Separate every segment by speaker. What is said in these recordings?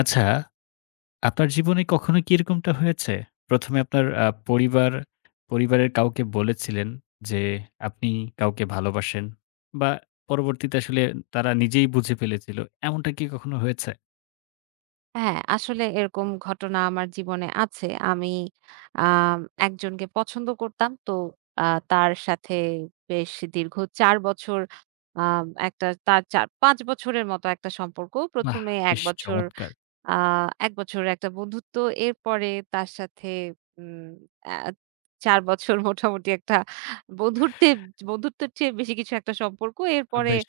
Speaker 1: আচ্ছা, আপনার জীবনে কখনো কি এরকমটা হয়েছে? প্রথম এ আপনার পরিবারের কাউকে বলেছিলেন যে, আপনি কাউকে ভালোবাসেন বা পরবর্তীতে আসলে তারা নিজেই বুঝে ফেলেছিল। এমনটা কি কখনো হয়েছে?
Speaker 2: হ্যাঁ, আসলে এরকম ঘটনা আমার জীবনে আছে। আমি আ একজনকে পছন্দ করতাম। তো আ তার সাথে বেশ দীর্ঘ ৪ বছর আ একটা তার চা ৫ বছরের মতো একটা সম্পর্ক। ১ম
Speaker 1: বাহ!
Speaker 2: এ ১
Speaker 1: বেশ
Speaker 2: বছর,
Speaker 1: চমৎকার!
Speaker 2: আ ১ বছরের একটা বন্ধুত্ব। এরপরে তার সাথে উম আ ৪ বছর মোটামুটি একটা বন্ধুত্বে বন্ধুত্বের চেয়ে বেশি কিছু একটা সম্পর্ক। এরপরে
Speaker 1: বেশ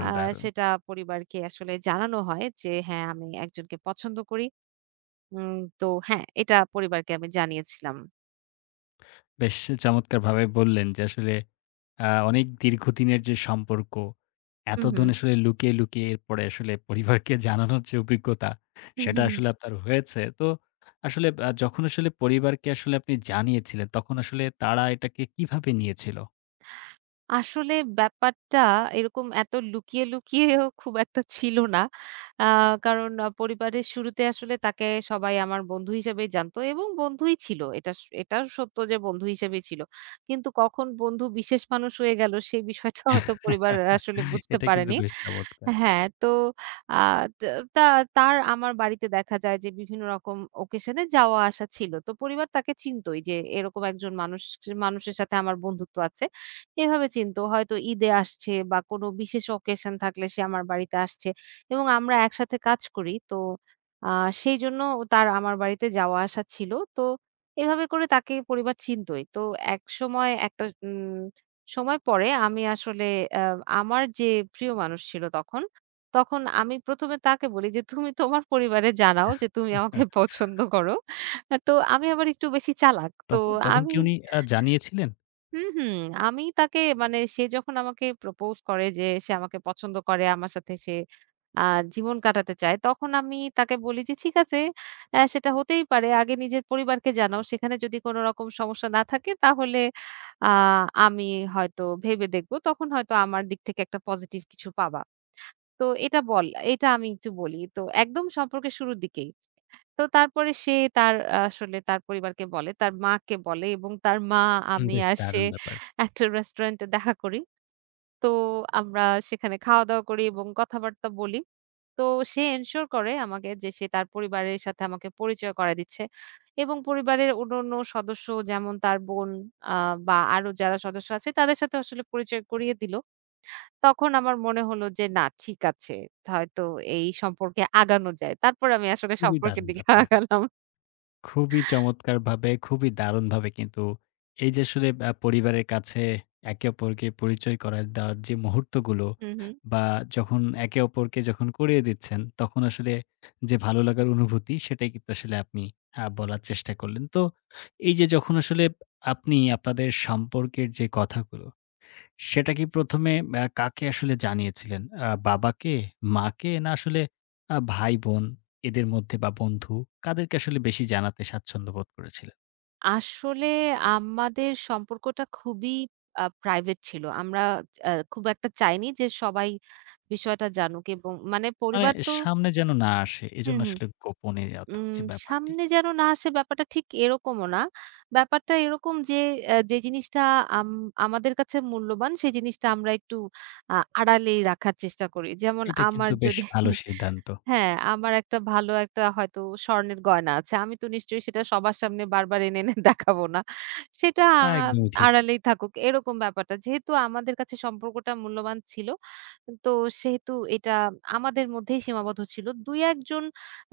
Speaker 2: আ
Speaker 1: দারুণ।
Speaker 2: সেটা পরিবারকে আসলে জানানো হয় যে, হ্যাঁ, আমি একজনকে পছন্দ করি। উম তো হ্যাঁ, এটা পরিবারকে আমি জানিয়েছিলাম।
Speaker 1: বেশ চমৎকারভাবে বললেন যে আসলে অনেক দীর্ঘদিনের যে সম্পর্ক,
Speaker 2: হু, হু।
Speaker 1: এতদিন আসলে লুকিয়ে, লুকিয়ে এরপরে আসলে পরিবারকে জানানোর যে অভিজ্ঞতা,
Speaker 2: হু, হু,
Speaker 1: সেটা
Speaker 2: হু।
Speaker 1: আসলে আপনার হয়েছে। তো আসলে যখন আসলে পরিবারকে আসলে আপনি জানিয়েছিলেন, তখন আসলে তারা এটাকে কিভাবে নিয়েছিল?
Speaker 2: আসলে ব্যাপারটা এরকম এত লুকিয়ে, লুকিয়েও খুব একটা ছিল না। আ কারণ পরিবারের শুরুতে আসলে তাকে সবাই আমার বন্ধু হিসেবেই জানতো এবং বন্ধুই ছিল। এটাও সত্য যে বন্ধু হিসেবেই ছিল। কিন্তু কখন বন্ধু বিশেষ মানুষ হয়ে গেল সেই বিষয়টা হয়তো পরিবার আসলে বুঝতে
Speaker 1: এটা কিন্তু
Speaker 2: পারেনি।
Speaker 1: বেশ চমৎকার।
Speaker 2: হ্যাঁ, তো আ তা তা তার আমার বাড়িতে দেখা যায় যে বিভিন্ন রকম ওকেশনে যাওয়া আসা ছিল। তো পরিবার তাকে চিনতই যে এরকম একজন মানুষের সাথে আমার বন্ধুত্ব আছে। এভাবে চিনতো। হয়তো ঈদে আসছে বা কোনো বিশেষ ওকেশন থাকলে সে আমার বাড়িতে আসছে এবং আমরা একসাথে কাজ করি। তো আ সেইজন্য তার আমার বাড়িতে যাওয়া আসা ছিল। তো এভাবে করে তাকে পরিবার চিনতই। তো একসময় একটা সময় পরে আমি আসলে আমার যে প্রিয় মানুষ ছিল তখন, তখন আমি ১ম এ তাকে বলি যে, "তুমি তোমার পরিবারে জানাও যে তুমি আমাকে পছন্দ করো।" তো আমি আবার একটু বেশি চালাক। তো
Speaker 1: তখন তখন
Speaker 2: আমি
Speaker 1: কি উনি জানিয়েছিলেন?
Speaker 2: হুম, হুম। আমি তাকে, মানে সে যখন আমাকে প্রপোজ করে যে সে আমাকে পছন্দ করে, আমার সাথে সে আ জীবন কাটাতে চায়। তখন আমি তাকে বলি যে, "ঠিক আছে, সেটা হতেই পারে। আগে নিজের পরিবারকে জানাও। সেখানে যদি কোনো রকম সমস্যা না থাকে তাহলে আ আমি হয়তো ভেবে দেখব। তখন হয়তো আমার দিক থেকে একটা পজিটিভ কিছু পাবা।" তো এটা আমি একটু বলি। তো একদম সম্পর্কের শুরুর দিকেই। তো তারপরে সে তার আ আসলে তার পরিবারকে বলে, তার মাকে বলে এবং তার মা, আমি
Speaker 1: বেশ
Speaker 2: আর সে
Speaker 1: দারুণ ব্যাপার।
Speaker 2: একটা রেস্টুরেন্টে দেখা করি। তো আমরা সেখানে খাওয়া-দাওয়া করি এবং কথাবার্তা বলি। তো সে এনশিওর করে আমাকে যে সে তার পরিবারের সাথে আমাকে পরিচয় করায় দিচ্ছে এবং পরিবারের অন্যান্য সদস্য যেমন তার বোন আ বা আরো যারা সদস্য আছে তাদের সাথে আসলে পরিচয় করিয়ে দিল। তখন আমার মনে হলো যে না, ঠিক আছে। হয়তো এই সম্পর্কে আগানো যায়। তারপরে আমি আসলে
Speaker 1: খুবই
Speaker 2: সম্পর্কের
Speaker 1: দারুণ
Speaker 2: দিকে
Speaker 1: ব্যাপার।
Speaker 2: আগালাম।
Speaker 1: খুবই চমৎকারভাবে, খুবই দারুণভাবে কিন্তু এই যে আসলে পরিবারের কাছে একে অপরকে পরিচয় করায় দেওয়ার যে মুহূর্তগুলো,
Speaker 2: হুম, হুম।
Speaker 1: বা যখন একে অপরকে করিয়ে দিচ্ছেন, তখন আসলে যে ভালো লাগার অনুভূতি, সেটাই কিন্তু আসলে আপনি বলার চেষ্টা করলেন। তো এই যে যখন আসলে আপনি আপনাদের সম্পর্কের যে কথাগুলো, সেটা কি প্রথম এ কাকে আসলে জানিয়েছিলেন? বাবাকে, মাকে, না আসলে ভাই-বোন এদের মধ্যে, বা বন্ধু কাদেরকে আসলে বেশি জানাতে স্বাচ্ছন্দ্য বোধ করেছিলেন?
Speaker 2: আসলে আমাদের সম্পর্কটা খুবই প্রাইভেট ছিল। আমরা খুব একটা চাইনি যে সবাই বিষয়টা জানুক এবং মানে
Speaker 1: মানে
Speaker 2: পরিবার তো।
Speaker 1: সামনে যেন না আসে,
Speaker 2: হুম,
Speaker 1: এজন্য
Speaker 2: হুম।
Speaker 1: আসলে গোপনীয়তার
Speaker 2: উম
Speaker 1: যে ব্যাপারটি।
Speaker 2: সামনে যেন না আসে ব্যাপারটা ঠিক এরকমও না। ব্যাপারটা এরকম যে যে জিনিসটা আম আমাদের কাছে মূল্যবান সেই জিনিসটা আমরা একটু আ আড়ালেই রাখার চেষ্টা করি। যেমন
Speaker 1: এটা
Speaker 2: আমার
Speaker 1: কিন্তু বেশ
Speaker 2: যদি
Speaker 1: ভালো সিদ্ধান্ত।
Speaker 2: হ্যাঁ, আমার একটা ভালো একটা হয়তো স্বর্ণের গয়না আছে। আমি তো নিশ্চয়ই সেটা সবার সামনে বারবার এনে, এনে দেখাবো না। সেটা
Speaker 1: তা
Speaker 2: আম
Speaker 1: একদমই ঠিক।
Speaker 2: আড়ালেই থাকুক এরকম ব্যাপারটা। যেহেতু আমাদের কাছে সম্পর্কটা মূল্যবান ছিল, তো সেহেতু এটা আমাদের মধ্যেই সীমাবদ্ধ ছিল। ২-১ জন,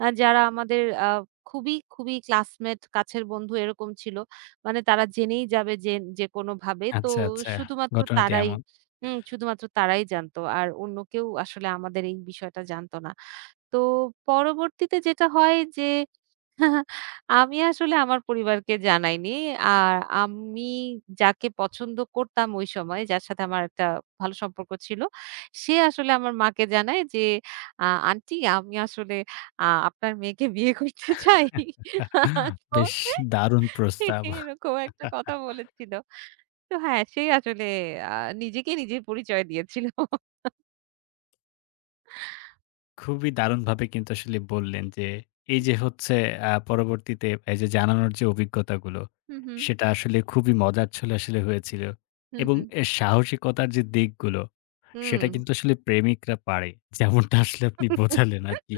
Speaker 2: যারা আমাদের খুবই, খুবই ক্লাসমেট, কাছের বন্ধু এরকম ছিল। মানে তারা জেনেই যাবে যে যেকোনোভাবে। তো
Speaker 1: আচ্ছা, আচ্ছা,
Speaker 2: শুধুমাত্র
Speaker 1: ঘটনাটি
Speaker 2: তারাই
Speaker 1: এমন।
Speaker 2: শুধুমাত্র তারাই জানতো। আর অন্য কেউ আসলে আমাদের এই বিষয়টা জানতো না। তো পরবর্তীতে যেটা হয় যে আমি আসলে আমার পরিবারকে জানাইনি। আর আমি যাকে পছন্দ করতাম ওই সময়, যার সাথে আমার একটা ভালো সম্পর্ক ছিল, সে আসলে আমার মাকে জানায় যে, "আ আন্টি, আমি আসলে আপনার মেয়েকে বিয়ে করতে চাই।" তো
Speaker 1: বেশ দারুণ প্রস্তাব।
Speaker 2: এরকম একটা কথা বলেছিল। তো হ্যাঁ, সে আসলে আ নিজেকে নিজে পরিচয় দিয়েছিল।
Speaker 1: খুবই দারুণভাবে কিন্তু আসলে বললেন যে, এই যে হচ্ছে পরবর্তীতে এই যে জানানোর যে অভিজ্ঞতাগুলো,
Speaker 2: হুম, হুম।
Speaker 1: সেটা আসলে খুবই মজার ছলে আসলে হয়েছিল।
Speaker 2: হুম,
Speaker 1: এবং
Speaker 2: হুম।
Speaker 1: এ সাহসিকতার যে দিকগুলো, সেটা কিন্তু আসলে প্রেমিকরা পারে। যেমনটা আসলে আপনি বোঝালেন আরকি।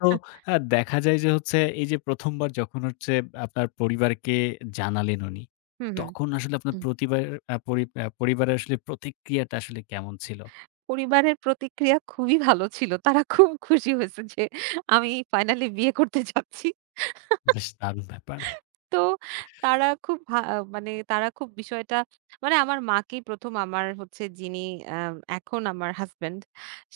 Speaker 1: তো দেখা যায় যে হচ্ছে, এই যে প্রথম বার যখন হচ্ছে আপনার পরিবারকে জানালেন উনি,
Speaker 2: হুম, হুম।
Speaker 1: তখন আসলে আপনার
Speaker 2: হুম।
Speaker 1: প্রতিবার আ পরি আ পরিবারের আসলে প্রতিক্রিয়াটা আসলে কেমন ছিল?
Speaker 2: পরিবারের প্রতিক্রিয়া খুবই ভালো ছিল। তারা খুব খুশি হয়েছে যে আমি ফাইনালি বিয়ে করতে যাচ্ছি।
Speaker 1: বেশ দারুণ ব্যাপার।
Speaker 2: তো তারা খুব ভা মানে তারা খুব বিষয়টা মানে আমার মাকেই ১ম, আমার হচ্ছে যিনি আ এখন আমার হাসব্যান্ড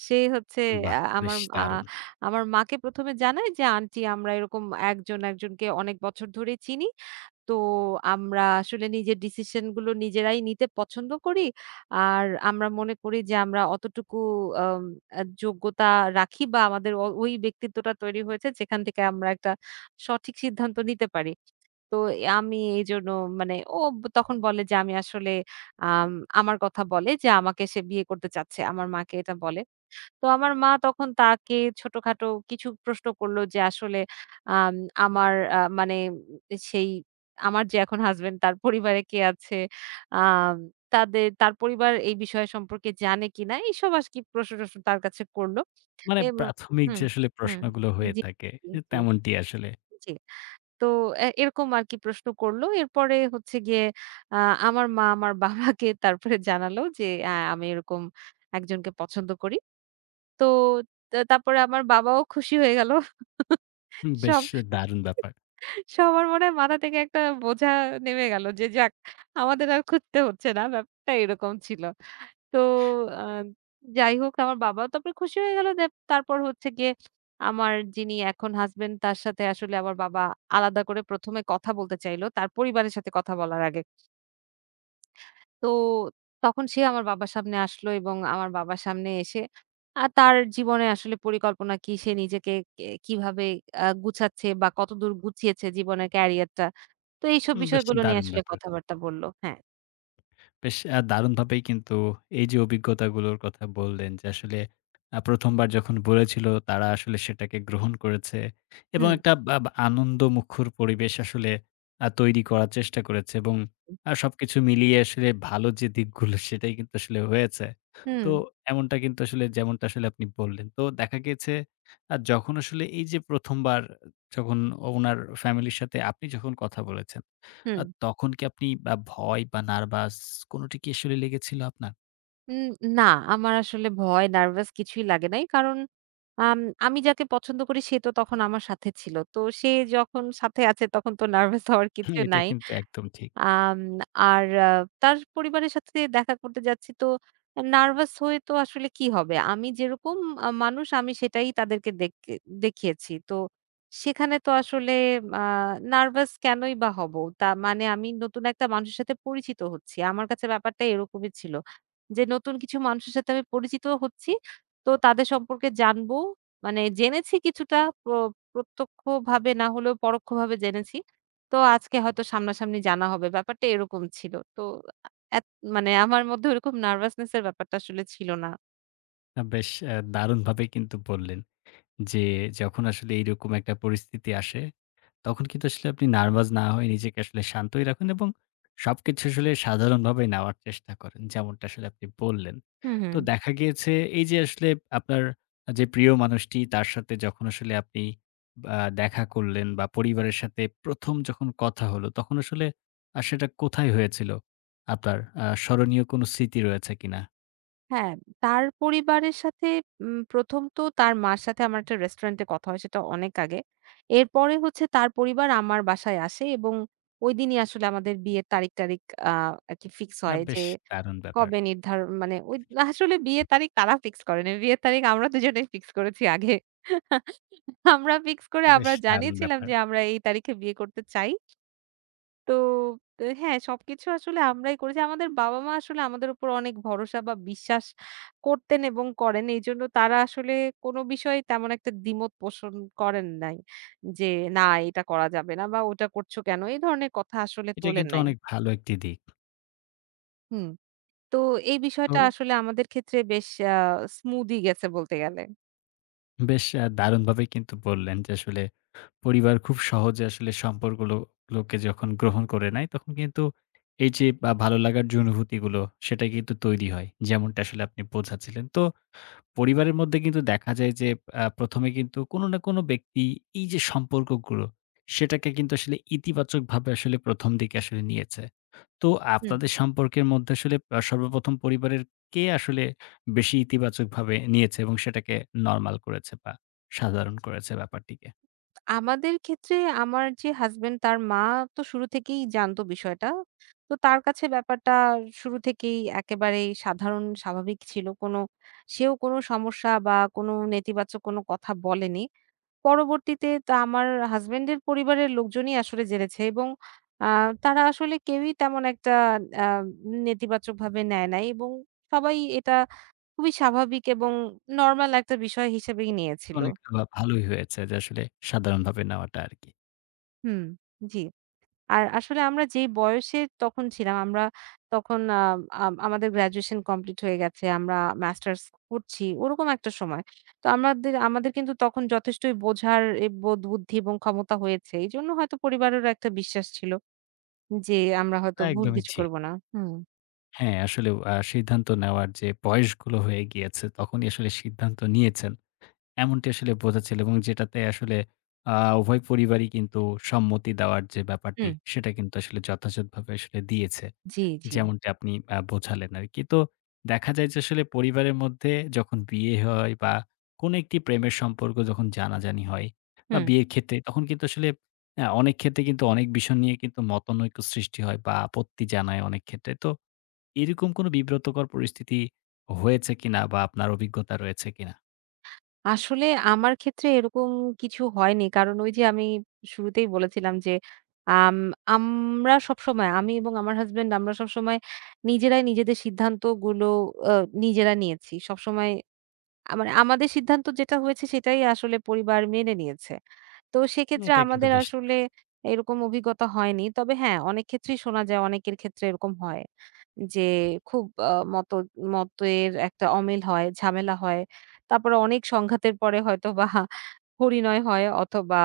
Speaker 2: সে হচ্ছে, আ
Speaker 1: বাহ!
Speaker 2: আমার
Speaker 1: বেশ
Speaker 2: আ
Speaker 1: দারুণ।
Speaker 2: আমার মাকে ১ম এ জানায় যে, "আন্টি, আমরা এরকম একজনকে অনেক বছর ধরেই চিনি।" তো আমরা আসলে নিজের ডিসিশন গুলো নিজেরাই নিতে পছন্দ করি। আর আমরা মনে করি যে আমরা অতটুকু আম আ যোগ্যতা রাখি বা আমাদের ওই ব্যক্তিত্বটা তৈরি হয়েছে যেখান থেকে আমরা একটা সঠিক সিদ্ধান্ত নিতে পারি। তো আমি এইজন্য, মানে তখন বলে যে আমি আসলে, আম আমার কথা বলে যে আমাকে সে বিয়ে করতে চাচ্ছে। আমার মাকে এটা বলে। তো আমার মা তখন তাকে ছোটখাটো কিছু প্রশ্ন করলো যে আসলে, আম আমার আ মানে সেই আমার যে এখন হাসব্যান্ড তার পরিবারে কে আছে? আম তার পরিবার এই বিষয় সম্পর্কে জানে কিনা? এইসব আরকি প্রশ্ন-টশ্ন তার কাছে করলো
Speaker 1: মানে
Speaker 2: এবং
Speaker 1: প্রাথমিক
Speaker 2: হুম,
Speaker 1: যে আসলে
Speaker 2: হুম।
Speaker 1: প্রশ্নগুলো হয়ে
Speaker 2: জি,
Speaker 1: থাকে, এ
Speaker 2: জি,
Speaker 1: তেমনটি আসলে।
Speaker 2: জি। তো এরকম আরকি প্রশ্ন করলো। এরপরে হচ্ছে গিয়ে আ আমার মা আমার বাবাকে তারপরে জানালো যে, আমি এরকম একজনকে পছন্দ করি।" তো তারপরে আমার বাবাও খুশি হয়ে গেল।
Speaker 1: বেশ
Speaker 2: সব
Speaker 1: দারুণ ব্যাপার!
Speaker 2: সবার মনে হয় মাথা থেকে একটা বোঝা নেমে গেল যে যাক, আমাদের আর খুঁজতে হচ্ছে না। ব্যাপারটা এরকম ছিল। তো আ যাই হোক, আমার বাবাও তারপরে খুশি হয়ে গেল যে তারপর হচ্ছে গিয়ে আমার যিনি এখন হাসব্যান্ড তার সাথে আসলে আমার বাবা আলাদা করে ১ম এ কথা বলতে চাইল, তার পরিবারের সাথে কথা বলার আগে। তো তখন সে আমার বাবার সামনে আসলো এবং আমার বাবার সামনে এসে তার জীবনে আসলে পরিকল্পনা কি, সে নিজেকে কিভাবে গুছাচ্ছে বা কতদূর গুছিয়েছে জীবনের ক্যারিয়ারটা, তো এইসব
Speaker 1: বেশ
Speaker 2: বিষয়গুলো নিয়ে
Speaker 1: দারুণ
Speaker 2: আসলে
Speaker 1: ব্যাপার!
Speaker 2: কথাবার্তা বলল। হ্যাঁ।
Speaker 1: বেশ দারুণভাবেই কিন্তু এই যে অভিজ্ঞতাগুলোর কথা বললেন যে আসলে প্রথম বার যখন বলেছিল, তারা আসলে সেটাকে গ্রহণ করেছে এবং
Speaker 2: হুম,
Speaker 1: একটা বা বা আনন্দমুখর পরিবেশ আসলে তৈরি করার চেষ্টা করেছে এবং সবকিছু মিলিয়ে আসলে ভালো যে দিকগুলো, সেটাই কিন্তু আসলে হয়েছে।
Speaker 2: হুম,
Speaker 1: তো এমনটা কিন্তু আসলে, যেমনটা আসলে আপনি বললেন। তো দেখা গেছে, যখন আসলে এই যে ১ম বার যখন ওনার ফ্যামিলির সাথে আপনি যখন কথা বলেছেন,
Speaker 2: হুম।
Speaker 1: তখন কি আপনি ভয় বা নার্ভাস, কোনটি কি আসলে লেগেছিল আপনার?
Speaker 2: উম না, আমার আসলে ভয়, নার্ভাস কিছুই লাগে নাই। কারণ আম আমি যাকে পছন্দ করি সে তো তখন আমার সাথে ছিল। তো সে যখন সাথে আছে তখন তো নার্ভাস হওয়ার
Speaker 1: হুম।
Speaker 2: কিছু
Speaker 1: এটা
Speaker 2: নাই।
Speaker 1: কিন্তু একদম ঠিক।
Speaker 2: আম আর তার পরিবারের সাথে দেখা করতে যাচ্ছি, তো নার্ভাস হয়ে তো আসলে কি হবে? আমি যেরকম মানুষ আমি সেটাই তাদেরকে দেখিয়েছি। তো সেখানে তো আসলে আ নার্ভাস কেনই বা হব? তা মানে আমি নতুন একটা মানুষের সাথে পরিচিত হচ্ছি। আমার কাছে ব্যাপারটা এরকমই ছিল। যে নতুন কিছু মানুষের সাথে আমি পরিচিত হচ্ছি। তো তাদের সম্পর্কে জানবো। মানে জেনেছি কিছুটা, প্র প্রত্যক্ষভাবে না হলেও পরোক্ষভাবে জেনেছি। তো আজকে হয়তো সামনাসামনি জানা হবে। ব্যাপারটা এরকম ছিল। তো এত মানে আমার মধ্যে ওরকম নার্ভাসনেস এর ব্যাপারটা আসলে ছিল না।
Speaker 1: বেশ দারুণভাবে কিন্তু বললেন যে, যখন আসলে এইরকম একটা পরিস্থিতি আসে, তখন কিন্তু আসলে আপনি নার্ভাস না হয়ে নিজেকে আসলে শান্তই রাখুন এবং সবকিছু আসলে সাধারণভাবে নেওয়ার চেষ্টা করেন। যেমনটা আসলে আপনি বললেন।
Speaker 2: হুম,
Speaker 1: তো
Speaker 2: হুম।
Speaker 1: দেখা গিয়েছে, এই যে আসলে আপনার যে প্রিয় মানুষটি তার সাথে যখন আসলে আপনি আ দেখা করলেন বা পরিবারের সাথে প্রথম যখন কথা হলো, তখন আসলে সেটা কোথায় হয়েছিল? আপনার স্মরণীয় কোনো স্মৃতি রয়েছে কিনা?
Speaker 2: হ্যাঁ, তার পরিবারের সাথে, ১ম তো তার মার সাথে আমার একটা রেস্টুরেন্টে কথা হয় সেটা অনেক আগে। এরপরে হচ্ছে তার পরিবার আমার বাসায় আসে এবং ঐদিনই আসলে আমাদের বিয়ের তারিখ-টারিখ আ আরকি ফিক্স হয় যে
Speaker 1: বেশ দারুণ ব্যাপার,
Speaker 2: কবে নির্ধারণ, মানে ওই আসলে বিয়ের তারিখ তারা ফিক্স করেনি। বিয়ের তারিখ আমরা দুজনেই ফিক্স করেছি আগে। আমরা ফিক্স করে
Speaker 1: বেশ
Speaker 2: আমরা
Speaker 1: দারুণ
Speaker 2: জানিয়েছিলাম
Speaker 1: ব্যাপার।
Speaker 2: যে আমরা এই তারিখে বিয়ে করতে চাই। তো তো হ্যাঁ, সবকিছু আসলে আমরাই করেছি। আমাদের বাবা-মা আসলে আমাদের উপর অনেক ভরসা বা বিশ্বাস করতেন এবং করেন। এইজন্য তারা আসলে কোনো বিষয়ে তেমন একটা দ্বিমত পোষণ করেন নাই। যে না, এটা করা যাবে না বা ওটা করছো কেন, এই ধরনের কথা আসলে
Speaker 1: এটা
Speaker 2: তোলেন
Speaker 1: কিন্তু
Speaker 2: নাই।
Speaker 1: অনেক ভালো একটি দিক।
Speaker 2: হুম। তো এই
Speaker 1: তো
Speaker 2: বিষয়টা আসলে আমাদের ক্ষেত্রে বেশ স্মুদি গেছে বলতে গেলে।
Speaker 1: বেশ দারুণভাবেই কিন্তু বললেন যে আসলে, পরিবার খুব সহজে আসলে গুলোকে যখন গ্রহণ করে নেয়, তখন কিন্তু এই যে বা ভালো লাগার যে অনুভূতিগুলো, সেটা কিন্তু তৈরি হয়। যেমনটা আসলে আপনি বোঝাচ্ছিলেন। তো পরিবারের মধ্যে কিন্তু দেখা যায় যে, প্রথম এ কিন্তু কোনো না কোনো ব্যক্তি এই যে সম্পর্কগুলো, সেটাকে কিন্তু আসলে ইতিবাচকভাবে আসলে প্রথম দিকে আসলে নিয়েছে। তো
Speaker 2: হুম।
Speaker 1: আপনাদের সম্পর্কের মধ্যে আসলে সর্বপ্রথম পরিবারের কে আসলে বেশি ইতিবাচকভাবে নিয়েছে এবং সেটাকে নরমাল করেছে, বা সাধারণ করেছে ব্যাপারটিকে?
Speaker 2: আমাদের ক্ষেত্রে আমার যে হাসব্যান্ড তার মা তো শুরু থেকেই জানতো বিষয়টা। তো তার কাছে ব্যাপারটা শুরু থেকেই একেবারেই সাধারণ স্বাভাবিক ছিল। সেও কোনো সমস্যা বা কোনো নেতিবাচক কোনো কথা বলেনি। পরবর্তীতে আমার হাসব্যান্ডের পরিবারের লোকজনই আসলে জেনেছে এবং আ তারা আসলে কেউই তেমন একটা আ নেতিবাচকভাবে নেয় নাই এবং সবাই এটা খুবই স্বাভাবিক এবং নরমাল একটা বিষয় হিসেবেই নিয়েছিল।
Speaker 1: অনেকটা ভালোই হয়েছে যে আসলে সাধারণভাবে নেওয়াটা আরকি।
Speaker 2: হুম। জি। আর আসলে আমরা যেই বয়সে তখন ছিলাম, আমরা তখন, আ আম আমাদের গ্র্যাজুয়েশন কমপ্লিট হয়ে গেছে। আমরা মাস্টার্স করছি, ওরকম একটা সময়। তো আমাদের আমাদের কিন্তু তখন যথেষ্টই বোঝার বোধ বুদ্ধি এবং ক্ষমতা হয়েছে। এইজন্য হয়তো পরিবারেরও একটা বিশ্বাস ছিল যে আমরা হয়তো
Speaker 1: না,
Speaker 2: ভুল
Speaker 1: একদমই
Speaker 2: কিছু
Speaker 1: ঠিক।
Speaker 2: করব না। হুম,
Speaker 1: হ্যাঁ, আসলেও সিদ্ধান্ত নেওয়ার যে বয়সগুলো হয়ে গিয়েছে, তখনই আসলে সিদ্ধান্ত নিয়েছেন। এমনটি আসলে বোঝাচ্ছিল, এবং যেটাতে আসলে আ উভয় পরিবারই কিন্তু সম্মতি দেওয়ার যে ব্যাপারটি,
Speaker 2: হুম।
Speaker 1: সেটা কিন্তু আসলে যথাযথভাবে আসলে দিয়েছে।
Speaker 2: জি, জি।
Speaker 1: যেমনটি আপনি বোঝালেন আরকি। তো দেখা যায় যে আসলে, পরিবারের মধ্যে যখন বিয়ে হয়, বা কোনো একটি প্রেমের সম্পর্ক যখন জানাজানি হয় বা
Speaker 2: হুম।
Speaker 1: বিয়ের ক্ষেত্রে, তখন কিন্তু আসলে অনেক ক্ষেত্রে কিন্তু অনেক বিষয় নিয়ে কিন্তু মতানৈক্য সৃষ্টি হয় বা আপত্তি জানায় অনেক ক্ষেত্রে। তো এরকম কোনো বিব্রতকর পরিস্থিতি হয়েছে কিনা, বা আপনার অভিজ্ঞতা রয়েছে কিনা?
Speaker 2: আসলে আমার ক্ষেত্রে এরকম কিছু হয়নি। কারণ ওই যে আমি শুরুতেই বলেছিলাম যে, আম আমরা সবসময়, আমি এবং আমার হাসব্যান্ড, আমরা সবসময় নিজেরাই নিজেদের সিদ্ধান্তগুলো আ নিজেরা নিয়েছি। সবসময় মানে আমাদের সিদ্ধান্ত যেটা হয়েছে সেটাই আসলে পরিবার মেনে নিয়েছে। তো সেক্ষেত্রে
Speaker 1: এটা কিন্তু
Speaker 2: আমাদের
Speaker 1: বেশ।
Speaker 2: আসলে এরকম অভিজ্ঞতা হয়নি। তবে হ্যাঁ, অনেক ক্ষেত্রেই শোনা যায় অনেকের ক্ষেত্রে এরকম হয়। যে খুব মতের একটা অমিল হয়, ঝামেলা হয়। তারপরে অনেক সংঘাতের পরে হয়তোবা পরিণয় হয় অথবা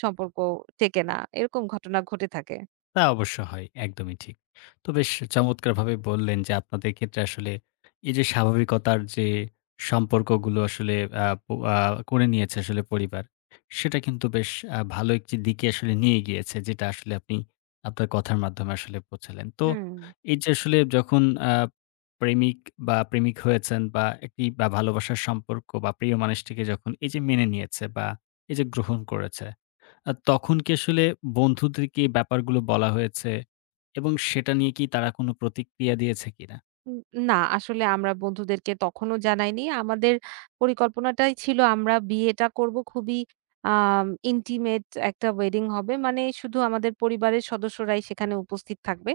Speaker 2: সম্পর্ক টেকে না। এরকম ঘটনা ঘটে থাকে।
Speaker 1: তা অবশ্য হয়, একদমই ঠিক। তো বেশ চমৎকারভাবে বললেন যে আপনাদের ক্ষেত্রে আসলে এই যে স্বাভাবিকতার যে সম্পর্কগুলো আসলে আ প আ করে নিয়েছে আসলে পরিবার, সেটা কিন্তু বেশ ভালো একটি দিকে আসলে নিয়ে গিয়েছে, যেটা আসলে আপনি আপনার কথার মাধ্যমে আসলে বোঝালেন। তো
Speaker 2: হুম।
Speaker 1: এই যে আসলে যখন আ প্রেমিক বা প্রেমিক হয়েছেন, বা একটি বা ভালোবাসার সম্পর্ক, বা প্রিয় মানুষটিকে যখন এই যে মেনে নিয়েছে বা এই যে গ্রহণ করেছে, তখন কি আসলে বন্ধুদেরকে এই ব্যাপারগুলো বলা হয়েছে? এবং সেটা নিয়ে কি তারা কোনো প্রতিক্রিয়া দিয়েছে কিনা?
Speaker 2: উম না, আসলে আমরা বন্ধুদেরকে তখনও জানাইনি। আমাদের পরিকল্পনাটাই ছিল আমরা বিয়েটা করব খুবই ইন্টিমেট, একটা ওয়েডিং হবে। মানে শুধু আমাদের পরিবারের সদস্যরাই সেখানে উপস্থিত থাকবে।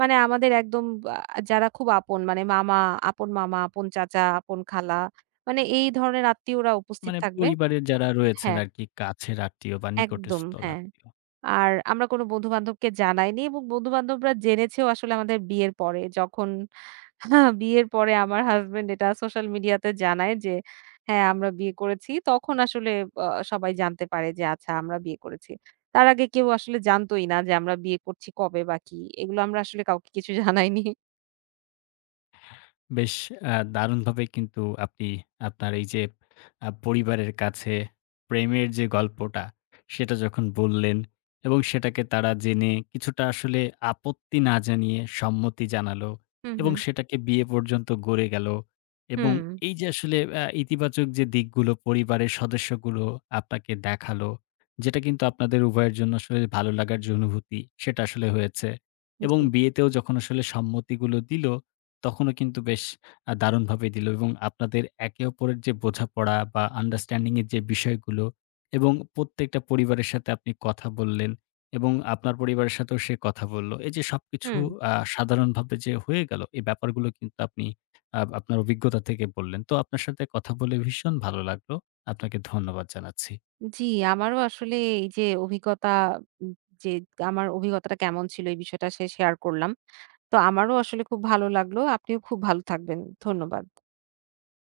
Speaker 2: মানে আমাদের একদম যারা খুব আপন, মানে আপন মামা, আপন চাচা, আপন খালা, মানে এই ধরনের আত্মীয়রা উপস্থিত
Speaker 1: মানে
Speaker 2: থাকবে।
Speaker 1: পরিবারের যারা রয়েছেন
Speaker 2: হ্যাঁ,
Speaker 1: আরকি, কাছের আত্মীয় বা
Speaker 2: একদম
Speaker 1: নিকটস্থল
Speaker 2: হ্যাঁ।
Speaker 1: আত্মীয়।
Speaker 2: আর আমরা কোনো বন্ধু-বান্ধবকে জানাইনি এবং বন্ধু-বান্ধবরা জেনেছেও আসলে আমাদের বিয়ের পরে, যখন হ্যাঁ, বিয়ের পরে আমার হাসব্যান্ড এটা সোশ্যাল মিডিয়াতে জানায় যে, হ্যাঁ, আমরা বিয়ে করেছি, তখন আসলে আ সবাই জানতে পারে যে আচ্ছা, আমরা বিয়ে করেছি। তার আগে কেউ আসলে জানতই না যে আমরা বিয়ে করছি কবে বা কি। এগুলো আমরা আসলে কাউকে কিছু জানাইনি।
Speaker 1: বেশ দারুণভাবে কিন্তু আপনি আপনার এই যে পরিবারের কাছে প্রেমের যে গল্পটা, সেটা যখন বললেন এবং সেটাকে তারা জেনে কিছুটা আসলে আপত্তি না জানিয়ে সম্মতি জানালো
Speaker 2: হুম,
Speaker 1: এবং
Speaker 2: হুম,
Speaker 1: সেটাকে বিয়ে পর্যন্ত গড়ে গেল। এবং
Speaker 2: হুম,
Speaker 1: এই যে আসলে ইতিবাচক যে দিকগুলো পরিবারের সদস্যগুলো আপনাকে দেখালো, যেটা কিন্তু আপনাদের উভয়ের জন্য আসলে ভালো লাগার যে অনুভূতি, সেটা আসলে হয়েছে। এবং
Speaker 2: জি,
Speaker 1: বিয়েতেও যখন আসলে সম্মতিগুলো দিল, তখনও কিন্তু বেশ দারুণভাবেই দিল এবং আপনাদের একে অপরের যে বোঝাপড়া বা আন্ডারস্ট্যান্ডিং এর যে বিষয়গুলো এবং প্রত্যেকটা পরিবারের সাথে আপনি কথা বললেন এবং আপনার পরিবারের সাথেও সে কথা বলল। এই যে সবকিছু
Speaker 2: হুম।
Speaker 1: সাধারণভাবে যে হয়ে গেল, এই ব্যাপারগুলো কিন্তু আপনি আপনার অভিজ্ঞতা থেকে বললেন। তো আপনার সাথে কথা বলে ভীষণ ভালো লাগলো। আপনাকে ধন্যবাদ জানাচ্ছি।
Speaker 2: জি, আমারও আসলে এই যে অভিজ্ঞতা, উম যে আমার অভিজ্ঞতাটা কেমন ছিল এই বিষয়টা সে শেয়ার করলাম। তো আমারও আসলে খুব ভালো লাগলো। আপনিও খুব ভালো থাকবেন। ধন্যবাদ।